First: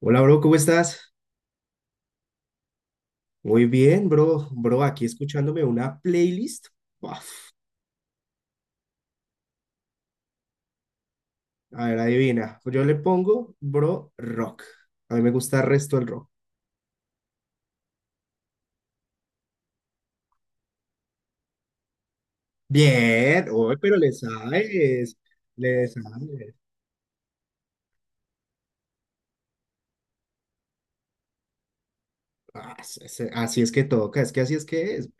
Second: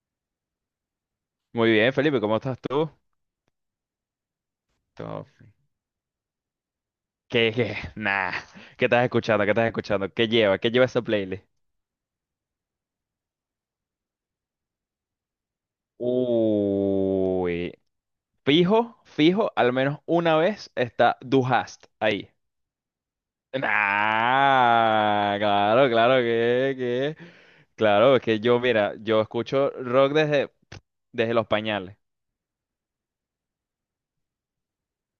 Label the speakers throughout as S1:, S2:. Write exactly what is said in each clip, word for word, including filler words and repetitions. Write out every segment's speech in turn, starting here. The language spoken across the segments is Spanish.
S1: Hola, bro, ¿cómo estás?
S2: Muy bien, Felipe, ¿cómo estás tú?
S1: Muy bien, bro. Bro, aquí
S2: ¿Cómo-
S1: escuchándome una playlist. Uf,
S2: ¿Qué, qué? Nah, ¿qué estás escuchando? ¿Qué estás escuchando? ¿Qué lleva? ¿Qué lleva esa playlist?
S1: a ver, adivina. Yo le pongo, bro, rock. A mí me gusta el resto del rock.
S2: Uy, fijo, fijo, al menos una vez está Du hast ahí.
S1: Bien, oye, pero le sabes.
S2: Nah,
S1: Le
S2: claro, claro
S1: sabes.
S2: que, que, claro, es que yo, mira, yo escucho rock desde, desde los pañales.
S1: Ah, se- se- así es que toca, es que así es que es.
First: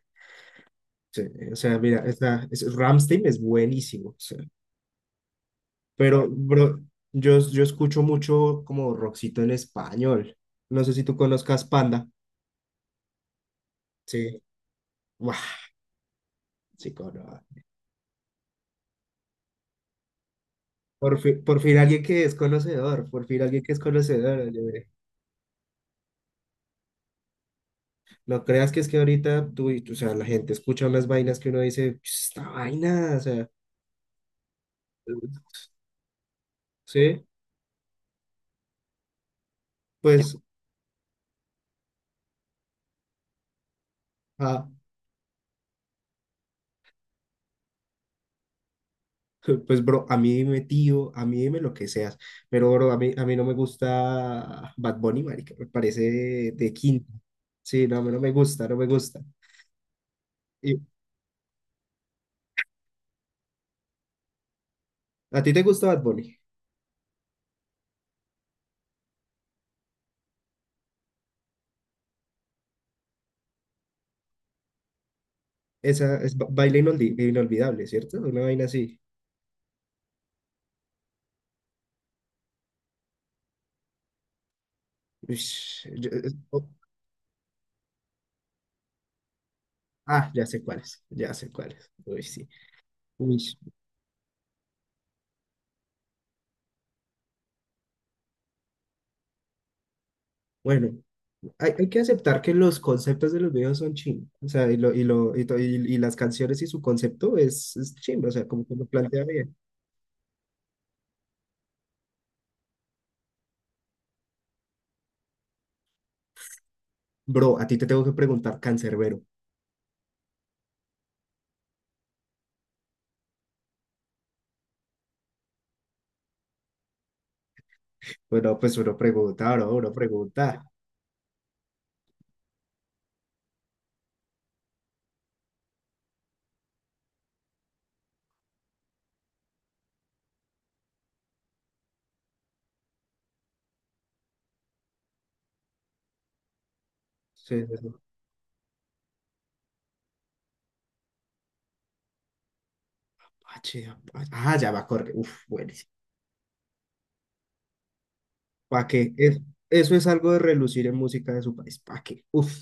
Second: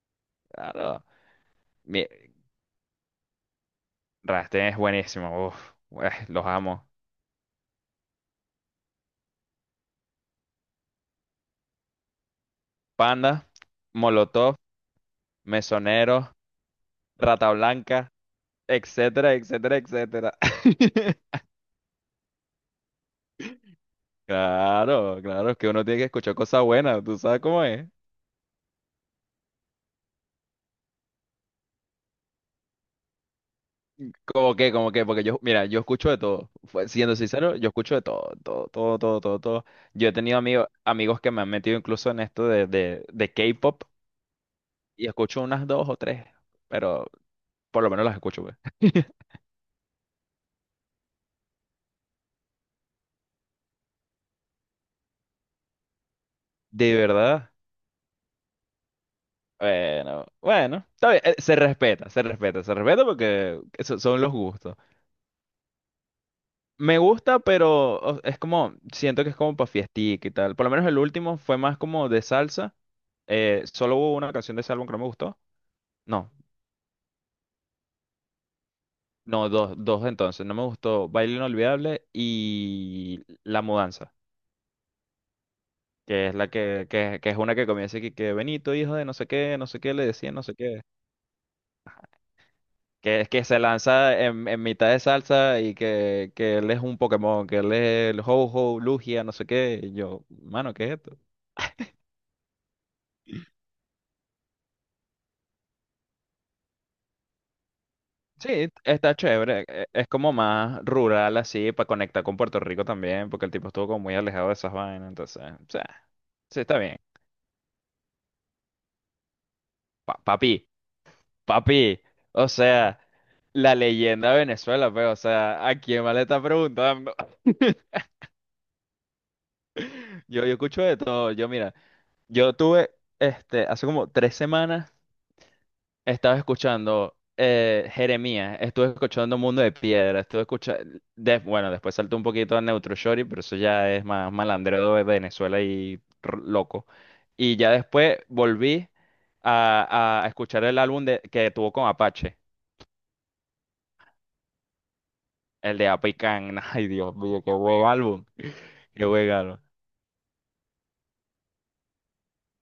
S2: Claro,
S1: Sí, o sea, mira,
S2: mi,
S1: esta, es, Rammstein es buenísimo. O sea,
S2: Rammstein es buenísimo, uf, eh,
S1: pero,
S2: los
S1: bro,
S2: amo.
S1: yo, yo escucho mucho como rockcito en español. No sé si tú conozcas Panda.
S2: Panda,
S1: Sí.
S2: Molotov,
S1: Buah,
S2: Mesonero,
S1: sí,
S2: Rata
S1: conozco.
S2: Blanca. Etcétera, etcétera, etcétera.
S1: Por fin, por fin alguien que es conocedor, por fin alguien que es conocedor. Oye.
S2: Claro, claro, es que uno tiene que escuchar cosas buenas, ¿tú sabes cómo es?
S1: No creas que es que ahorita tú, y- o sea, la gente escucha unas vainas que uno dice, esta vaina, o sea,
S2: Como que, como que, porque yo, mira, yo escucho de todo. Fue- Siendo
S1: sí,
S2: sincero, yo escucho de todo, todo, todo, todo, todo, todo. Yo he
S1: pues,
S2: tenido amigos, amigos que me han metido incluso en esto de, de, de K-pop
S1: ah,
S2: y escucho unas dos o tres, pero por lo menos las escucho, pues.
S1: pues, bro, a mí dime tío, a mí dime lo que seas, pero, bro, a mí, a mí no me gusta Bad Bunny, marica, me parece de
S2: De
S1: quinto.
S2: verdad.
S1: Sí, no, a mí no me gusta, no me gusta.
S2: Bueno,
S1: ¿Y
S2: bueno, está bien, eh, se respeta, se respeta, se respeta porque eso son los gustos.
S1: a ti te gusta Bad Bunny?
S2: Me gusta, pero o- es como, siento que es como para fiestica y tal. Por lo menos el último fue más como de salsa. Eh, solo hubo una canción de ese álbum que no me gustó.
S1: Esa
S2: No,
S1: es ba- baile inoldi- inolvidable, ¿cierto? Una vaina así.
S2: no, dos, dos entonces. No me gustó Baile Inolvidable y La Mudanza,
S1: Ush, yo-
S2: que
S1: es-
S2: es la que, que, que es una que comienza aquí, que Benito, hijo de no sé qué, no sé qué, le
S1: ah,
S2: decía, no
S1: ya
S2: sé
S1: sé
S2: qué.
S1: cuáles, ya sé cuáles. Uy, sí.
S2: Que es
S1: Uy,
S2: que
S1: sí.
S2: se lanza en, en mitad de salsa y que, que él es un Pokémon, que él es el Ho-Ho, Lugia, no sé qué. Y yo, mano, ¿qué
S1: Bueno,
S2: es esto?
S1: hay, hay que aceptar que los conceptos de los videos son ching. O sea, y, lo, y, lo, y, to- y- y las canciones y su concepto es, es chimba, o sea, como
S2: Sí,
S1: que lo
S2: está
S1: plantea bien.
S2: chévere. e- Es como más rural así, para conectar con Puerto Rico también, porque el tipo estuvo como muy alejado de esas vainas. Entonces, o sea, sí, está bien.
S1: Bro, a ti te tengo que preguntar, cancerbero.
S2: Pa- papi, papi. O sea, la leyenda de Venezuela, pues, o sea, ¿a quién más le está preguntando?
S1: Bueno, pues uno pregunta, bro, uno
S2: Yo, yo
S1: pregunta.
S2: escucho de todo. Yo, mira, yo tuve, este, hace como tres semanas. Estaba escuchando eh, Jeremías, estuve escuchando Mundo de Piedra, estuve escuchando, bueno, después saltó un poquito a Neutro Shorty, pero eso ya es más malandreo de Venezuela y r- loco. Y
S1: Sí,
S2: ya
S1: sí, sí.
S2: después volví a, a escuchar el álbum de, que tuvo con Apache,
S1: Apache, Apache. Ah, ya va a correr. Uf,
S2: el de
S1: buenísimo.
S2: Apicán. Ay, Dios mío, qué buen álbum.
S1: ¿Para
S2: Qué
S1: qué?
S2: buen
S1: Es-
S2: álbum.
S1: eso es algo de relucir en música de su país. ¿Para qué? Uf,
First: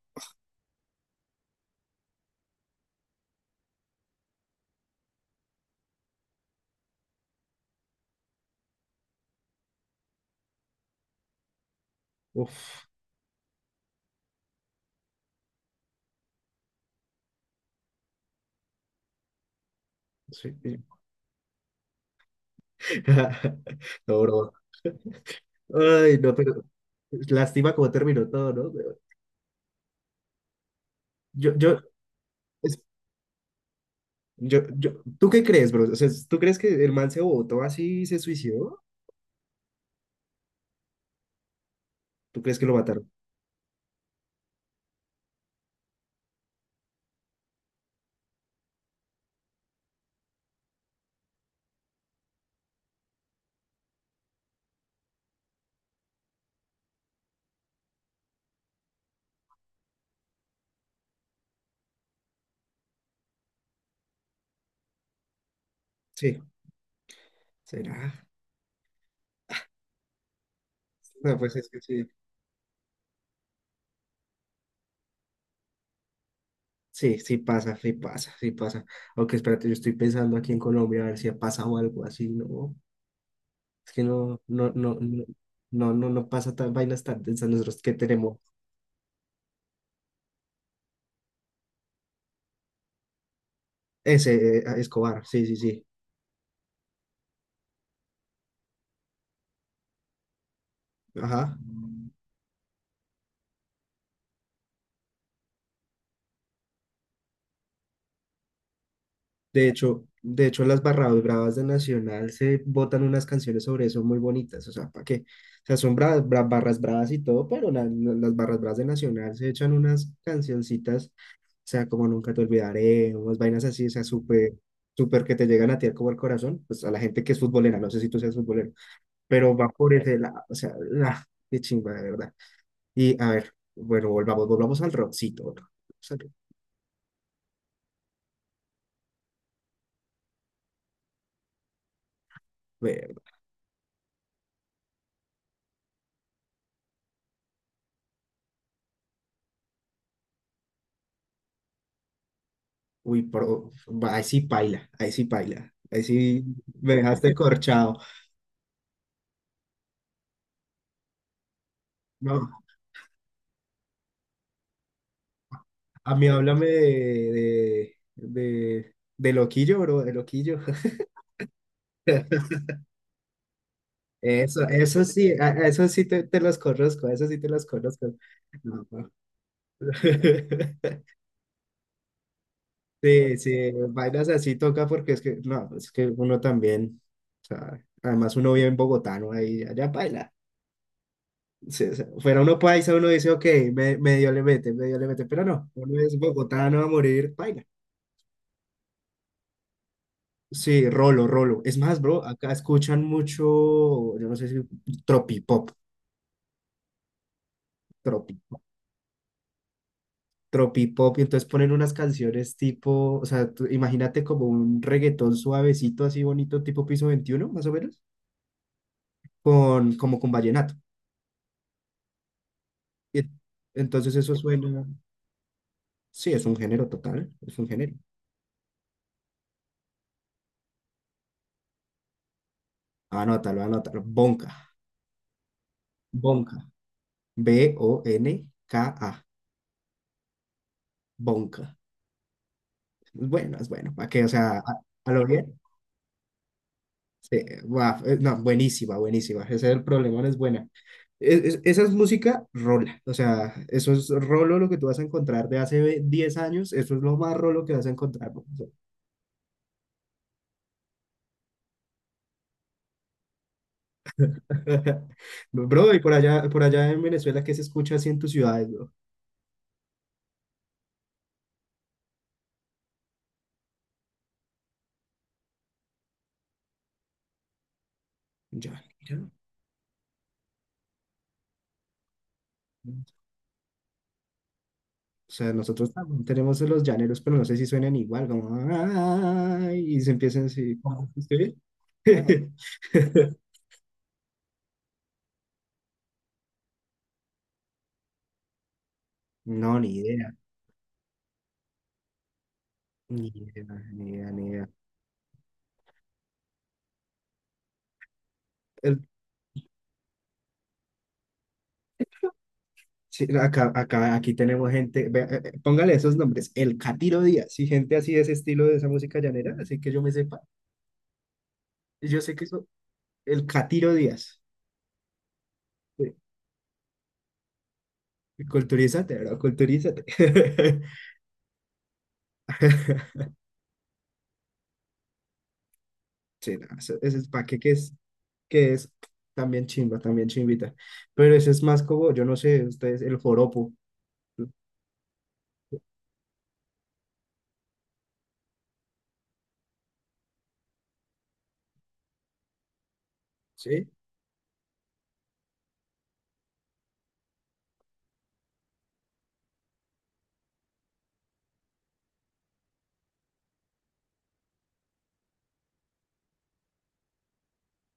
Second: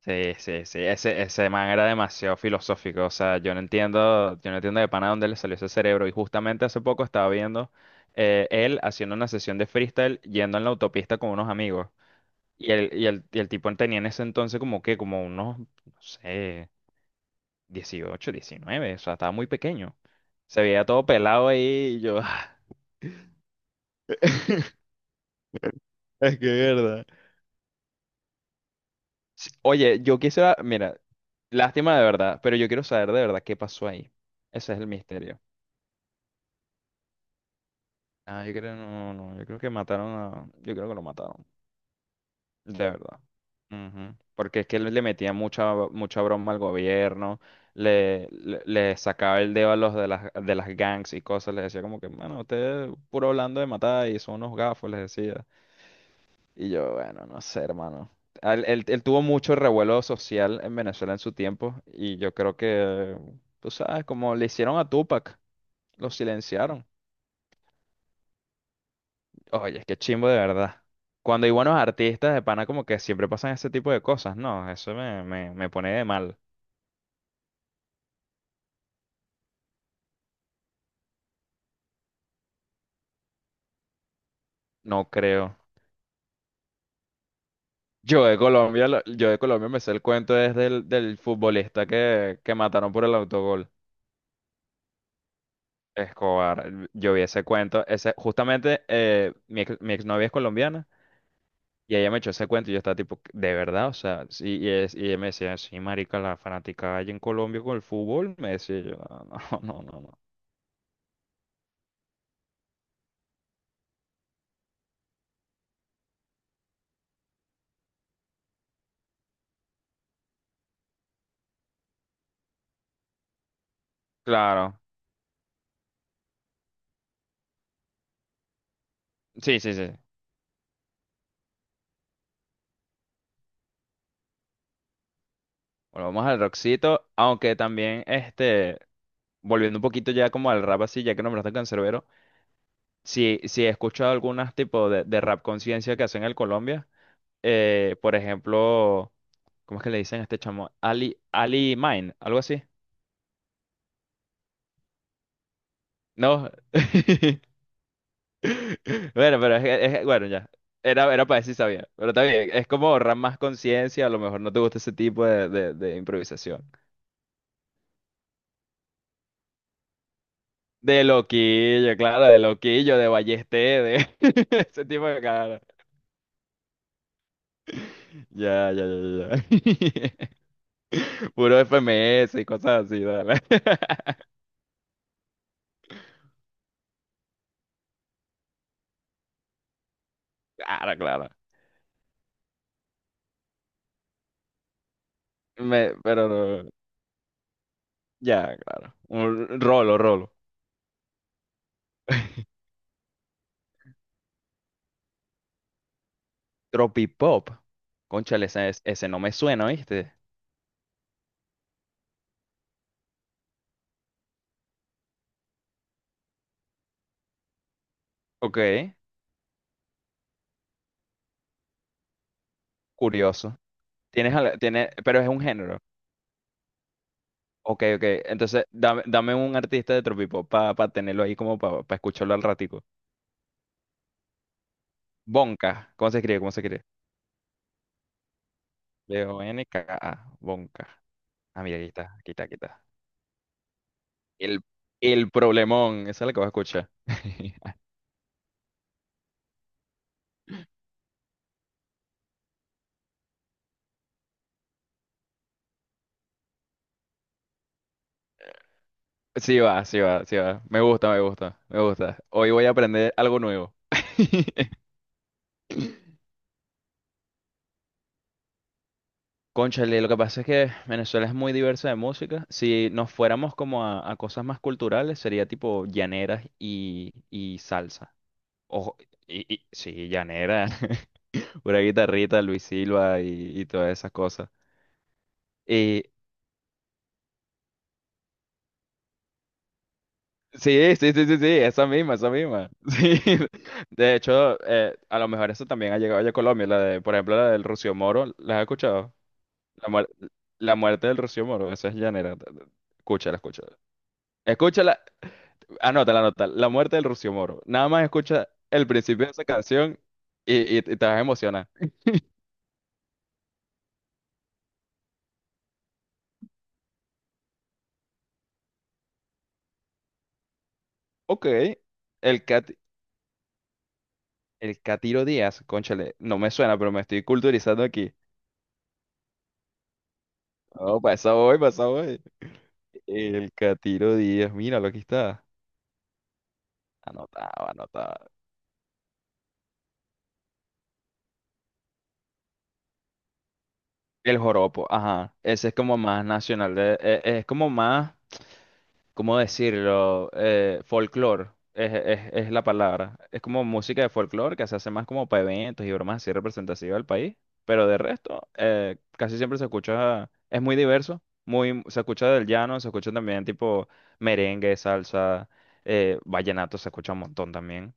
S2: Sí, sí, sí, ese, ese man era demasiado filosófico, o sea, yo no entiendo, yo no entiendo de pana dónde le salió ese cerebro, y justamente hace poco estaba viendo eh, él haciendo una sesión de freestyle yendo en la autopista con unos amigos, y
S1: uf.
S2: el, y el, y el tipo tenía en ese entonces como que, como unos, no sé, dieciocho, diecinueve. O sea, estaba muy pequeño,
S1: Sí.
S2: se veía todo pelado ahí y yo,
S1: No, bro, ay, no,
S2: es
S1: pero
S2: que es verdad.
S1: lástima cómo terminó todo, ¿no? Pero
S2: Sí, oye, yo quisiera, mira,
S1: Yo, yo,
S2: lástima de verdad, pero yo
S1: es-
S2: quiero saber de verdad qué pasó ahí,
S1: yo,
S2: ese es el
S1: yo, ¿tú
S2: misterio.
S1: qué crees, bro? O sea, ¿tú crees que el man se botó así y se
S2: Ah, yo creo,
S1: suicidó?
S2: no, no, yo creo que mataron a, yo creo que lo mataron,
S1: ¿Tú crees que lo
S2: de
S1: mataron?
S2: verdad. Ujú. Porque es que le le metía mucha, mucha broma al gobierno, le, le, le sacaba el dedo a los de las, de las gangs y cosas, les decía como que, mano, ustedes puro hablando de matar y son unos gafos, les decía. Y yo, bueno, no sé, hermano. Al- Él, él tuvo mucho revuelo social en Venezuela en su tiempo y yo creo que, tú sabes, como le hicieron a Tupac, lo
S1: Sí,
S2: silenciaron.
S1: será.
S2: Oye, es que chimbo de verdad.
S1: No,
S2: Cuando hay
S1: pues es
S2: buenos
S1: que sí.
S2: artistas de pana, como que siempre pasan ese tipo de cosas, ¿no? Eso me, me, me pone de mal.
S1: Sí, sí pasa, sí pasa, sí pasa. Aunque espérate, yo estoy pensando aquí en Colombia a ver si ha pasado algo así, ¿no? Es que no, no, no,
S2: No
S1: no,
S2: creo.
S1: no, no, no pasa tan vainas tan densas nosotros que
S2: Yo de
S1: tenemos.
S2: Colombia, lo- yo de Colombia me sé el cuento desde el del futbolista que, que mataron por el autogol.
S1: Ese, eh, Escobar, sí, sí, sí.
S2: Escobar. Yo vi ese cuento. Ese, justamente eh, mi, ex, mi exnovia es colombiana
S1: Ajá.
S2: y ella me echó ese cuento y yo estaba tipo, ¿de verdad? O sea, sí, y, es- y ella me decía, sí, marica, la fanática allá en Colombia con el fútbol. Me decía yo, no, no,
S1: De
S2: no, no.
S1: hecho,
S2: no".
S1: de hecho, en las barradas bravas de Nacional se botan unas canciones sobre eso muy bonitas, o sea, ¿para qué? O sea, son bra- bra- barras bravas y todo, pero la- la- las barras bravas de Nacional se echan unas cancioncitas, o sea, como Nunca te olvidaré, unas vainas así, o sea, súper,
S2: Claro.
S1: súper que te llegan a ti como al corazón, pues a la gente que es futbolera, no sé si tú seas futbolero, pero
S2: Sí,
S1: va
S2: sí, sí.
S1: por ese lado, o sea, ah, qué chimba, de verdad. Y a ver, bueno, volvamos, volvamos al rockcito, volvamos
S2: Bueno,
S1: al
S2: vamos al rockcito, aunque también, este, volviendo un poquito ya como al rap así, ya que nombraste Canserbero,
S1: rock.
S2: sí, sí he escuchado algunas tipos de, de rap conciencia que hacen en Colombia, eh, por ejemplo, ¿cómo es que le dicen a este chamo? Ali, Ali Mine, algo así.
S1: Uy, pero ahí sí paila, ahí sí paila, ahí sí
S2: No,
S1: me dejaste corchado.
S2: bueno, pero es, que- es que- bueno, ya, era, era para decir sabía, pero está bien,
S1: No,
S2: es como rap más conciencia, a lo mejor no te gusta ese tipo de, de de
S1: a mí háblame
S2: improvisación.
S1: de, de, de, de loquillo, bro, de loquillo.
S2: De loquillo, claro, de loquillo, de ballesté, de
S1: Eso,
S2: ese
S1: eso
S2: tipo de
S1: sí, a-
S2: cara.
S1: a eso sí te, te los conozco, eso sí te los conozco.
S2: Ya, ya,
S1: No, no.
S2: ya, ya. Ya. Puro F M S y cosas así, dale.
S1: Sí, sí, vainas así toca porque es que, no, es que uno también, o sea, además uno vive en bogotano, ahí, allá baila.
S2: Claro, claro.
S1: Sí, o fuera uno paisa, uno dice, ok, me- medio le mete, medio le mete, pero no,
S2: Me-
S1: uno es
S2: pero no,
S1: bogotano a morir, paila.
S2: ya, claro. Un rolo, rolo.
S1: Sí, rolo, rolo. Es más, bro, acá escuchan mucho, yo no sé si tropipop,
S2: Tropipop. Cónchale,
S1: tropipop,
S2: ese, es- ese no me suena, ¿viste?
S1: tropipop, y entonces ponen unas canciones tipo, o sea, tú imagínate como un reggaetón suavecito, así bonito, tipo Piso veintiuno más o menos,
S2: Ok,
S1: con, como con vallenato. Y
S2: curioso.
S1: entonces
S2: Tienes,
S1: eso
S2: al-
S1: suena,
S2: tiene, pero es un género.
S1: sí, es un género total, es un
S2: Ok,
S1: género.
S2: ok. Entonces, dame, dame un artista de Tropipop para tenerlo ahí como para escucharlo al ratico.
S1: Anótalo, anótalo, bonca,
S2: Bonka. ¿Cómo se escribe? ¿Cómo
S1: bonca.
S2: se escribe?
S1: B-O-N-K-A.
S2: B O N K A. Bonka. Ah,
S1: Bonka.
S2: mira, aquí está, aquí está, aquí está.
S1: Es bueno, es bueno. ¿Para qué? O sea, a,
S2: El,
S1: a lo
S2: el
S1: bien.
S2: problemón. Esa es la que vas a escuchar.
S1: Sí, guau, eh, no, buenísima, buenísima. Ese es el problema, no es buena. Es- es- esa es música rola. O sea, eso es rolo lo que tú vas a encontrar de hace ve- diez años. Eso es lo más rolo que vas a encontrar. Bro,
S2: Sí va, sí va, sí va. Me gusta, me gusta, me gusta. Hoy voy a aprender algo nuevo.
S1: bro, y por allá, por allá en Venezuela, ¿qué se escucha así en tus ciudades, bro?
S2: Cónchale, lo que pasa es que Venezuela es muy diversa de música. Si nos fuéramos como a, a cosas más culturales, sería tipo llaneras y, y salsa.
S1: Ya,
S2: Ojo,
S1: mira.
S2: y, y- sí, llanera. Una guitarrita, Luis Silva y, y todas esas cosas.
S1: O sea, nosotros
S2: Eh,
S1: también tenemos los llaneros, pero no sé si suenan igual, como "Ay", y se empiezan así.
S2: Sí,
S1: Bueno,
S2: sí, sí, sí, sí,
S1: ¿sí?
S2: esa misma, esa misma. Sí. De hecho, eh, a lo mejor eso también ha llegado ya a Colombia, la de, por ejemplo, la del Rocío Moro, ¿la has escuchado?
S1: No,
S2: La,
S1: ni
S2: muer-
S1: idea,
S2: la muerte del Rocío Moro, esa es llanera.
S1: ni
S2: Escúchala,
S1: idea,
S2: escúchala.
S1: ni idea, ni idea.
S2: Escúchala, anótala, anótala, la muerte del Rocío Moro. Nada más escucha el
S1: El-
S2: principio de esa canción y, y- y te vas a emocionar.
S1: sí, acá, acá, aquí tenemos gente, vea, eh, eh, póngale esos nombres, el Catiro Díaz, y gente así de ese estilo de esa música llanera, así que yo me sepa,
S2: Ok,
S1: y yo sé
S2: el,
S1: que eso,
S2: cat,
S1: el Catiro Díaz.
S2: el Catiro Díaz,
S1: Sí,
S2: cónchale, no me suena, pero me estoy culturizando aquí.
S1: culturízate, bro, culturízate.
S2: Oh, pasa hoy, pasa hoy. El Catiro Díaz, míralo, aquí está.
S1: Sí, no, eso, eso es para qué
S2: Anotado,
S1: que
S2: anotado.
S1: que es también chimba, también chimbita. Pero ese es más como, yo no sé, ustedes, el joropo,
S2: El joropo, ajá. Ese es como más nacional, de- e- es, como más, ¿cómo decirlo? Eh, folclore, es, es- es la palabra. Es como
S1: ¿sí?
S2: música de folclore que se hace más como para eventos y bromas así representativas del país. Pero de resto, eh, casi siempre se escucha, es muy diverso, muy, se escucha del llano, se escucha también tipo merengue, salsa, eh, vallenato, se escucha un montón también.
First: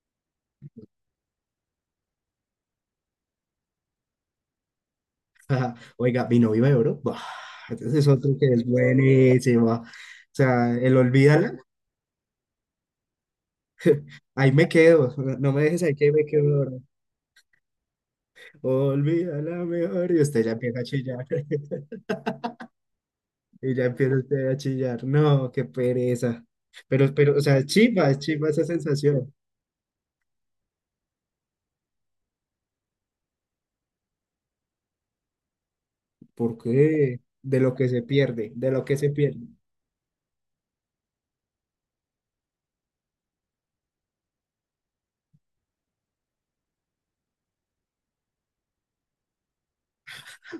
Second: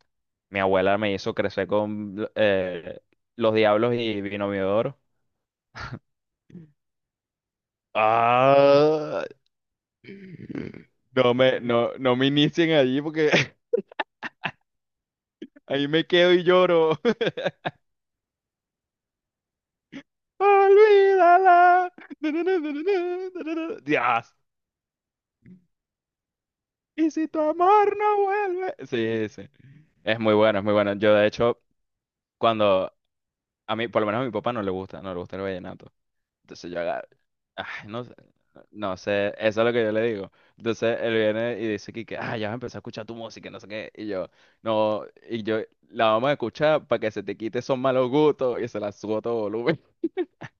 S2: Mi abuela me hizo crecer con eh, Los Diablos y Vino Miodoro.
S1: Ajá. Oiga, mi novio de oro. Buah, entonces es otro que es
S2: Ah,
S1: buenísimo. O sea, el
S2: no
S1: olvídala,
S2: me, no, no me inicien allí porque
S1: ahí me quedo. No me dejes
S2: ahí
S1: ahí
S2: me
S1: que me
S2: quedo
S1: quedo
S2: y
S1: llorando.
S2: lloro.
S1: Olvídala mejor. Y usted ya empieza a chillar.
S2: Olvídala. Na, na, na, na, na, na, na,
S1: Y
S2: na.
S1: ya empieza
S2: Dios.
S1: usted a chillar. No, qué pereza.
S2: Y
S1: Pero,
S2: si
S1: pero,
S2: tu
S1: o sea, es
S2: amor
S1: chimba, es
S2: no
S1: chimba esa
S2: vuelve. Sí,
S1: sensación.
S2: sí. Es muy bueno, es muy bueno. Yo, de hecho, cuando a mí, por lo menos a mi papá no le gusta, no le gusta el vallenato.
S1: ¿Por
S2: Entonces yo agarro.
S1: qué? De lo
S2: Ay,
S1: que se
S2: no,
S1: pierde, de lo que
S2: no
S1: se
S2: sé,
S1: pierde.
S2: eso es lo que yo le digo. Entonces él viene y dice aquí que, ah, ya vas a empezar a escuchar tu música, no sé qué. Y yo, no, y yo, la vamos a escuchar para que se te quite esos malos gustos y se la subo a todo volumen.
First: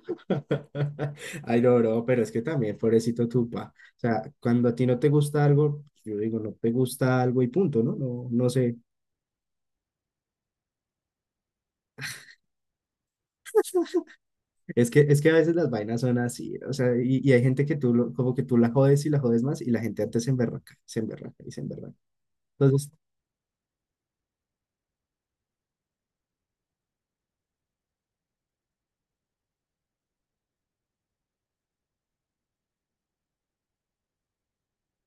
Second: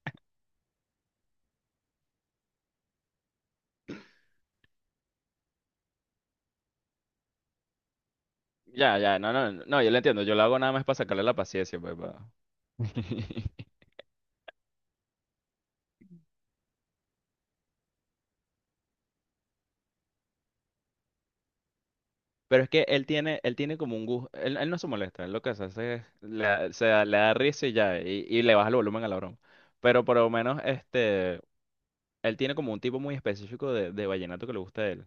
S1: Ay, no, no, pero es que también, pobrecito Tupa. O sea, cuando a ti no te gusta algo, pues, yo digo, no te gusta algo y punto, ¿no? No, no sé.
S2: Ya, ya, no, no, no, no, yo lo entiendo. Yo lo hago nada más para sacarle la paciencia, pues, pa-
S1: Es que, es que a veces las vainas son así, o sea, y, y hay gente que tú, lo- como que tú la jodes y la jodes más, y la gente antes se emberraca, se emberraca y se emberraca.
S2: Pero es que
S1: Entonces,
S2: él tiene, él tiene como un gusto, él, él no se molesta, él lo que hace es, le, da- se da- le da risa y ya, y, y le baja el volumen a la broma. Pero por lo menos, este, él tiene como un tipo muy específico de, de vallenato que le gusta a él.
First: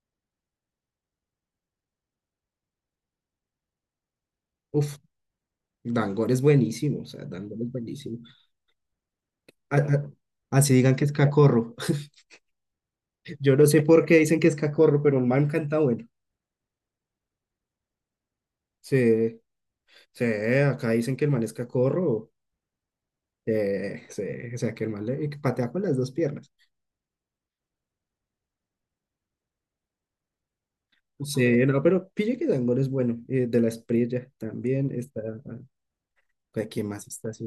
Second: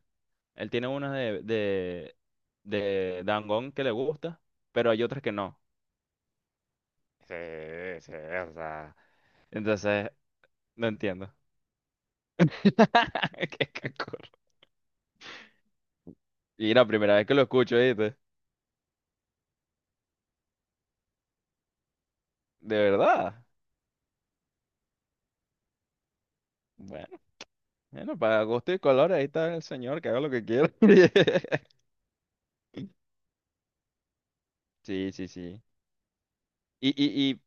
S2: Él tiene unas de, de, de Dangond que le gusta, pero
S1: uff,
S2: hay otras que no.
S1: Dangor es buenísimo, o sea,
S2: Sí,
S1: Dangor es
S2: sí,
S1: buenísimo.
S2: o sea.
S1: A-
S2: Entonces,
S1: a- así
S2: no
S1: digan que es
S2: entiendo.
S1: cacorro. Yo no
S2: Qué
S1: sé por qué
S2: cacor.
S1: dicen que es cacorro, pero un man canta bueno.
S2: Y la primera vez que lo escucho, ¿viste?
S1: Sí, sí, acá dicen que el man es cacorro.
S2: De verdad.
S1: Eh, sí, o sea, que el mal le- que patea con las dos piernas.
S2: Bueno, bueno, para gusto y color, ahí está el señor, que haga lo que quiera.
S1: Sí, no, pero pille que Dangol es bueno. Eh, de la Espriella también
S2: Sí,
S1: está.
S2: sí, sí.
S1: Ah, ¿quién
S2: Y,
S1: más está
S2: y, y,
S1: así?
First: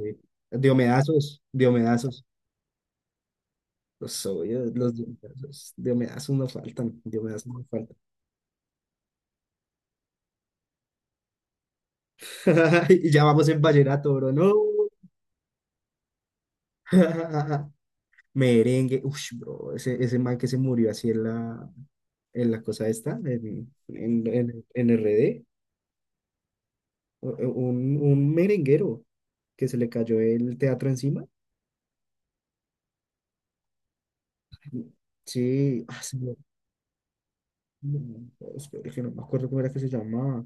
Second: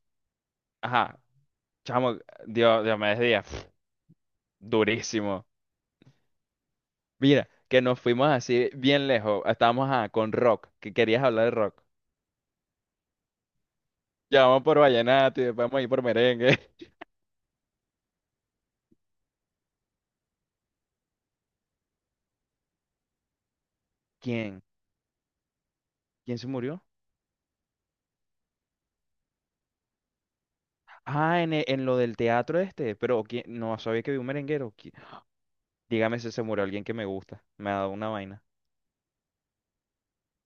S2: ajá,
S1: Diomedazos,
S2: chamo,
S1: Diomedazos.
S2: Dios, Dios me decía,
S1: Los obvios, los
S2: durísimo.
S1: Diomedazos. Diomedazos no faltan, Diomedazos
S2: Mira,
S1: no
S2: que
S1: faltan.
S2: nos fuimos así bien lejos. Estábamos ah, con rock, que querías hablar de rock.
S1: Y ya vamos en vallenato, bro,
S2: Ya
S1: no.
S2: vamos por vallenato y después vamos a ir por merengue.
S1: Merengue, uff, bro, ese, ese man que se murió así en la, en la cosa esta, en, en,
S2: ¿Quién?
S1: en, en R D.
S2: ¿Quién se murió?
S1: eh, un, un merenguero que se le cayó el teatro encima.
S2: Ah, en, e- en lo del teatro este, pero ¿quién? No sabía que vi un merenguero. ¿Qui-
S1: Sí, ah, se
S2: Dígame si
S1: me-
S2: se murió alguien que me gusta. Me ha dado una
S1: no,
S2: vaina.
S1: espere, que no me acuerdo cómo era que se llamaba.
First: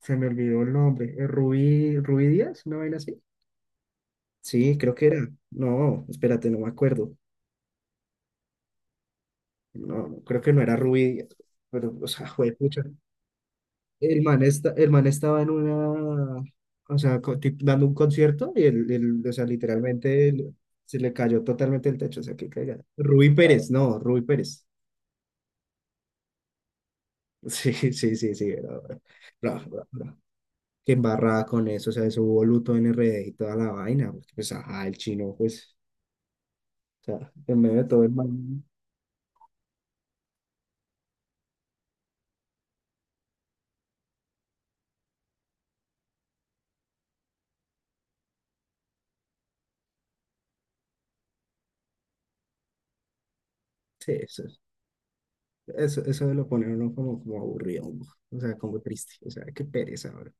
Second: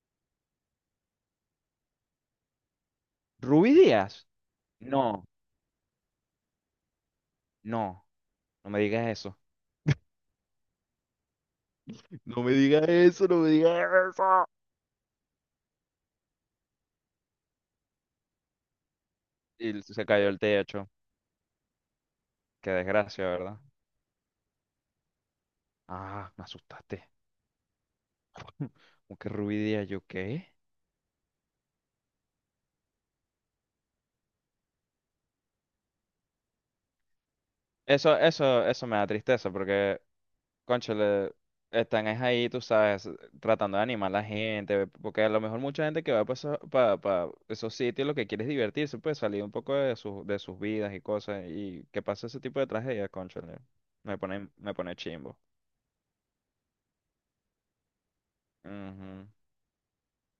S1: Se me olvidó el nombre. Eh, Rubí, Rubí Díaz, una vaina así.
S2: ¿Ruby Díaz?
S1: Sí, creo que
S2: No,
S1: era. No, espérate, no me acuerdo.
S2: no, no me digas eso.
S1: No, no, creo que no era Rubí Díaz, pero, o sea,
S2: No
S1: fue
S2: me
S1: pucha.
S2: digas eso, no me digas
S1: El man,
S2: eso.
S1: esta- el man estaba en una, o sea, co- tip- dando un concierto y el, el- o sea,
S2: Y l- se
S1: literalmente
S2: cayó el
S1: el-
S2: techo.
S1: se le cayó totalmente el techo, o sea, que
S2: Qué
S1: caiga.
S2: desgracia,
S1: Rubí claro.
S2: ¿verdad?
S1: Pérez, no, Rubí Pérez.
S2: Ah, me asustaste.
S1: Sí, sí, sí, sí, bro, bro,
S2: ¿Cómo que Ruby
S1: bro, bro,
S2: Díaz? ¿Yo
S1: bro.
S2: qué?
S1: Qué embarrada con eso, o sea, eso hubo luto en R D y toda la vaina, porque pues, ajá, el chino, pues, o sea, en medio de todo el
S2: Eso,
S1: man,
S2: eso, eso me da tristeza porque, cónchale, están es ahí, tú sabes, tratando de animar a la gente, porque a lo mejor mucha gente que va para esos sitios lo que quiere es divertirse, pues salir un poco de sus, de sus vidas y cosas, y que pasa ese tipo de tragedias, cónchale.
S1: sí,
S2: Me
S1: eso,
S2: pone, me pone chimbo.
S1: eso, eso de lo pone a uno como, como aburrido, bro. O sea, como triste,
S2: Ujú,
S1: o sea, qué pereza, bro.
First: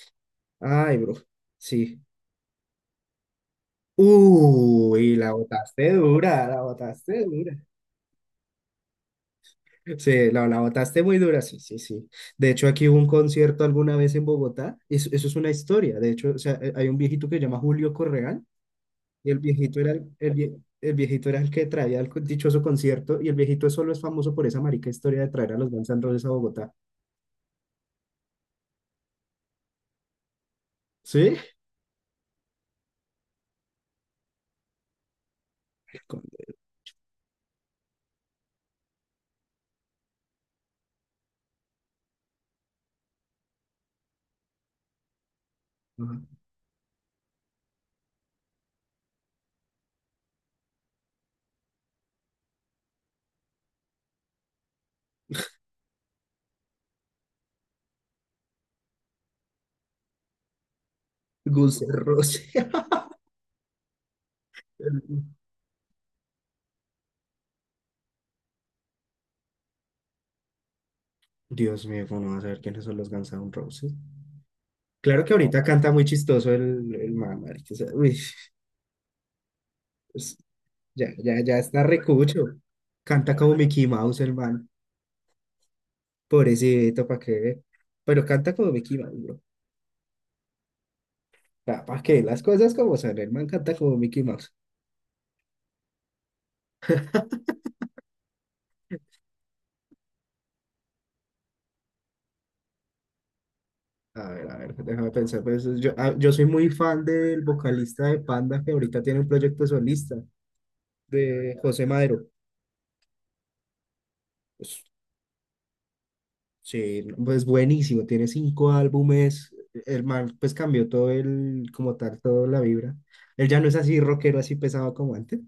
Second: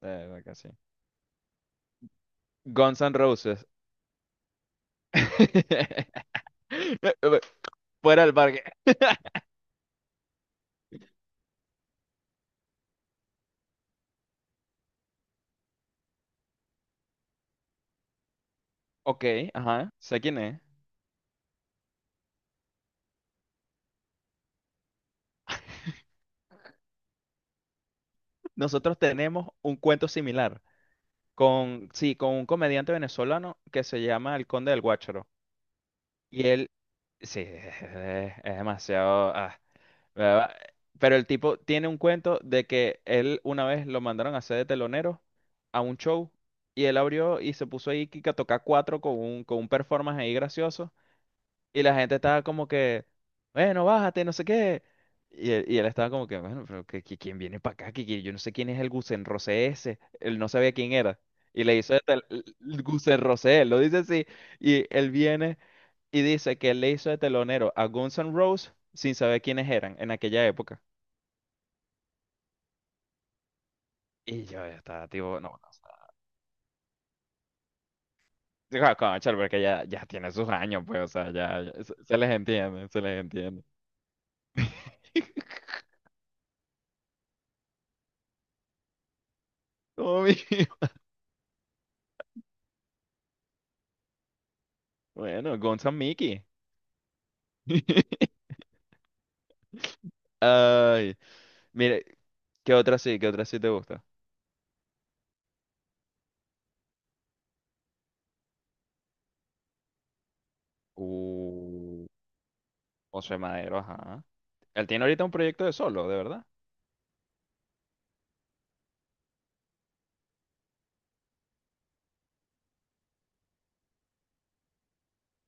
S2: de verdad que sí.
S1: Ay, bro, sí.
S2: Guns N' Roses.
S1: Uy, la botaste dura, la botaste dura.
S2: Fuera del parque.
S1: Sí, la, la botaste muy dura, sí, sí, sí. De hecho, aquí hubo un concierto alguna vez en Bogotá, eso, eso es una historia, de hecho, o sea, eh, hay un viejito que se llama Julio Correal.
S2: Ok,
S1: Y el viejito
S2: ajá,
S1: era el,
S2: sé
S1: el
S2: quién es.
S1: vie- el viejito era el que traía el dichoso concierto y el viejito solo es famoso por esa marica historia de traer a los Guns N' Roses a Bogotá.
S2: Nosotros tenemos un cuento similar.
S1: ¿Sí?
S2: Con, sí, con un comediante venezolano que se llama El Conde del Guácharo.
S1: Con-
S2: Y él, sí, es, es- es demasiado... ah, ¿verdad? Pero el tipo tiene un cuento de que él una vez lo mandaron a hacer de telonero a un show
S1: ajá.
S2: y él abrió y se puso ahí que a tocar cuatro con un, con un performance ahí gracioso. Y la gente estaba como que, bueno, bájate, no sé qué. Y él, y él estaba como que, bueno, pero que, que- ¿quién viene para acá? Que, que yo no sé quién es el Gusenrosé ese. Él no sabía quién era. Y le
S1: Guns N'
S2: hizo de tel-
S1: Roses.
S2: El Gusenrosé, él lo dice así. Y él
S1: El-
S2: viene y dice que él le hizo de telonero a Guns N' Roses sin saber quiénes eran en aquella época.
S1: Dios mío, ¿cómo no va a saber quiénes son los Guns N' Roses?
S2: Y yo ya estaba,
S1: Claro que
S2: tipo, no, no.
S1: ahorita
S2: O sea,
S1: canta muy chistoso el, el man, marica, o sea, uy,
S2: digo, conchale, porque ya, ya tiene
S1: es-
S2: sus años, pues,
S1: ya,
S2: o sea,
S1: ya, ya
S2: ya,
S1: está
S2: ya- se, se les
S1: recucho.
S2: entiende, se les
S1: Canta como
S2: entiende.
S1: Mickey Mouse el man. Pobrecito, ¿para qué? Pero canta como Mickey Mouse, bro.
S2: Como mi-
S1: ¿Para qué? Las cosas como son, el man canta como Mickey Mouse.
S2: Bueno, Guns N' Mickey. Ay, mire, ¿qué otra sí? ¿Qué otra sí te gusta?
S1: A ver, a ver, déjame pensar. Pues, yo, ah, yo soy muy fan del vocalista de Panda que ahorita tiene un proyecto solista de José
S2: Uh,
S1: Madero.
S2: José Madero, ajá.
S1: Pues,
S2: Él tiene ahorita un proyecto de solo, ¿de verdad?
S1: sí, no, pues buenísimo, tiene cinco álbumes. El man pues cambió todo el, como tal, toda la vibra. Él ya no es así rockero, así pesado como antes.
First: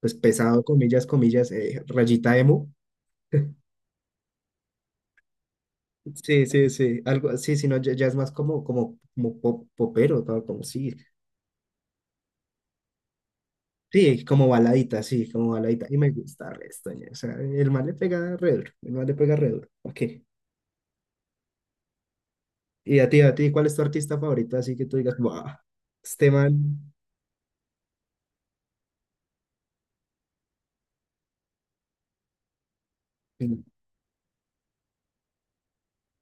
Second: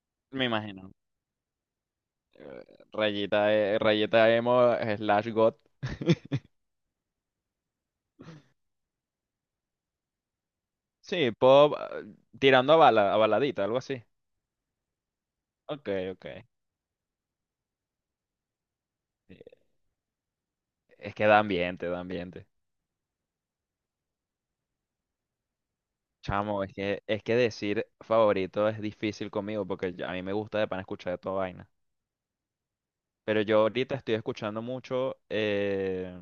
S1: Pues
S2: Me
S1: pesado,
S2: imagino.
S1: comillas, comillas, eh, rayita
S2: Eh,
S1: emo.
S2: Rayita, eh, Rayita emo eh, slash got.
S1: Sí, sí, sí, algo, sí, sí, no, ya, ya es más como, como, como pop, popero, tal, como sí.
S2: Sí, pop eh, tirando a bala, a baladita, algo así.
S1: Sí, como baladita, sí, como baladita.
S2: Ok,
S1: Y me
S2: ok.
S1: gusta resto, ñe. O sea, el man le pega re duro, el man le pega
S2: Eh,
S1: re duro. Ok.
S2: Es que da ambiente, da ambiente.
S1: Y a ti, a ti, ¿cuál es tu artista favorito? Así que tú digas, wow, este
S2: Chamo, es
S1: man,
S2: que, es que decir favorito es difícil conmigo porque yo- a mí me gusta de pan escuchar de toda vaina. Pero yo
S1: mm,
S2: ahorita estoy escuchando mucho. eh,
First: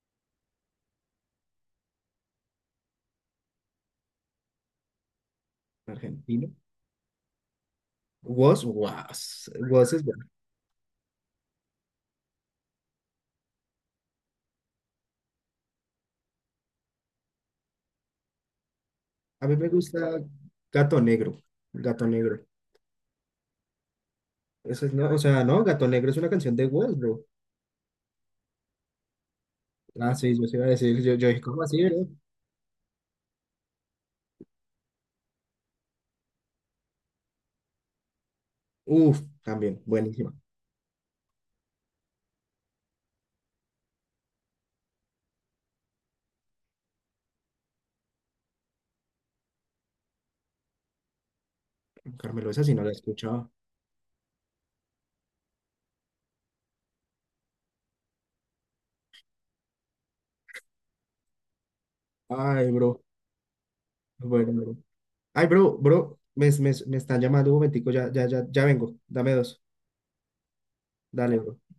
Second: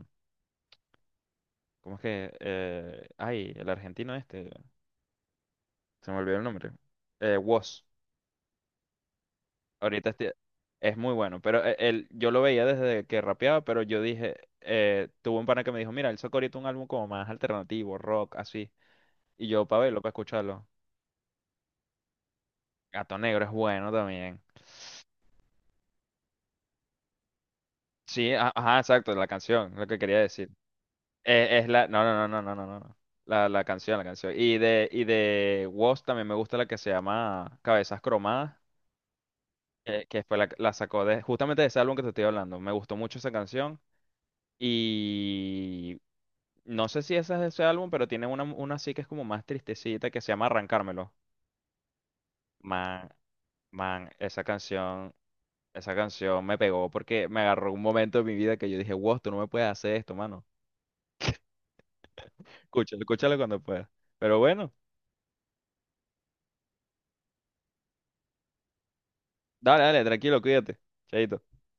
S2: ¿Cómo es que? Eh, ay, el argentino este, se me olvidó el
S1: argentino.
S2: nombre. Eh, Wos.
S1: Woz, Woz, Woz es
S2: Ahorita
S1: bueno.
S2: este- es muy bueno, pero e- él, yo lo veía desde que rapeaba, pero yo dije, eh, tuve un pana que me dijo, mira, él sacó ahorita un álbum como más alternativo, rock, así.
S1: A
S2: Y
S1: mí
S2: yo,
S1: me
S2: para verlo, para
S1: gusta
S2: escucharlo.
S1: Gato Negro, Gato Negro.
S2: Gato Negro es bueno también.
S1: Eso es, no, o sea, no, Gato Negro es una canción de Woz, bro.
S2: Sí, a- ajá, exacto, la canción, lo que
S1: Ah,
S2: quería
S1: sí, yo
S2: decir.
S1: se iba a decir, yo, yo dije,
S2: Eh,
S1: ¿cómo
S2: es
S1: así,
S2: la, no,
S1: bro?
S2: no, no, no, no, no, no. La, la canción, la canción. Y de, y de Wos también me gusta la que se llama Cabezas Cromadas.
S1: Uf, también,
S2: que, que
S1: buenísima.
S2: fue la, la sacó de, justamente de ese álbum que te estoy hablando. Me gustó mucho esa canción y no sé si esa es de ese álbum, pero tiene una, una sí que es como más tristecita que se llama Arrancármelo.
S1: Carmelo, esa sí no la he
S2: Man,
S1: escuchado.
S2: man, esa canción, esa canción me pegó porque me agarró un momento de mi vida que yo dije, wow, tú no me puedes hacer esto, mano.
S1: Ay,
S2: Escúchalo,
S1: bro,
S2: escúchalo cuando puedas. Pero bueno,
S1: bueno, ay, bro, bro, me, me, me están llamando un momentico, ya, ya, ya, ya vengo. Dame dos.
S2: dale, dale, tranquilo, cuídate.
S1: Dale,
S2: Chaito.
S1: bro.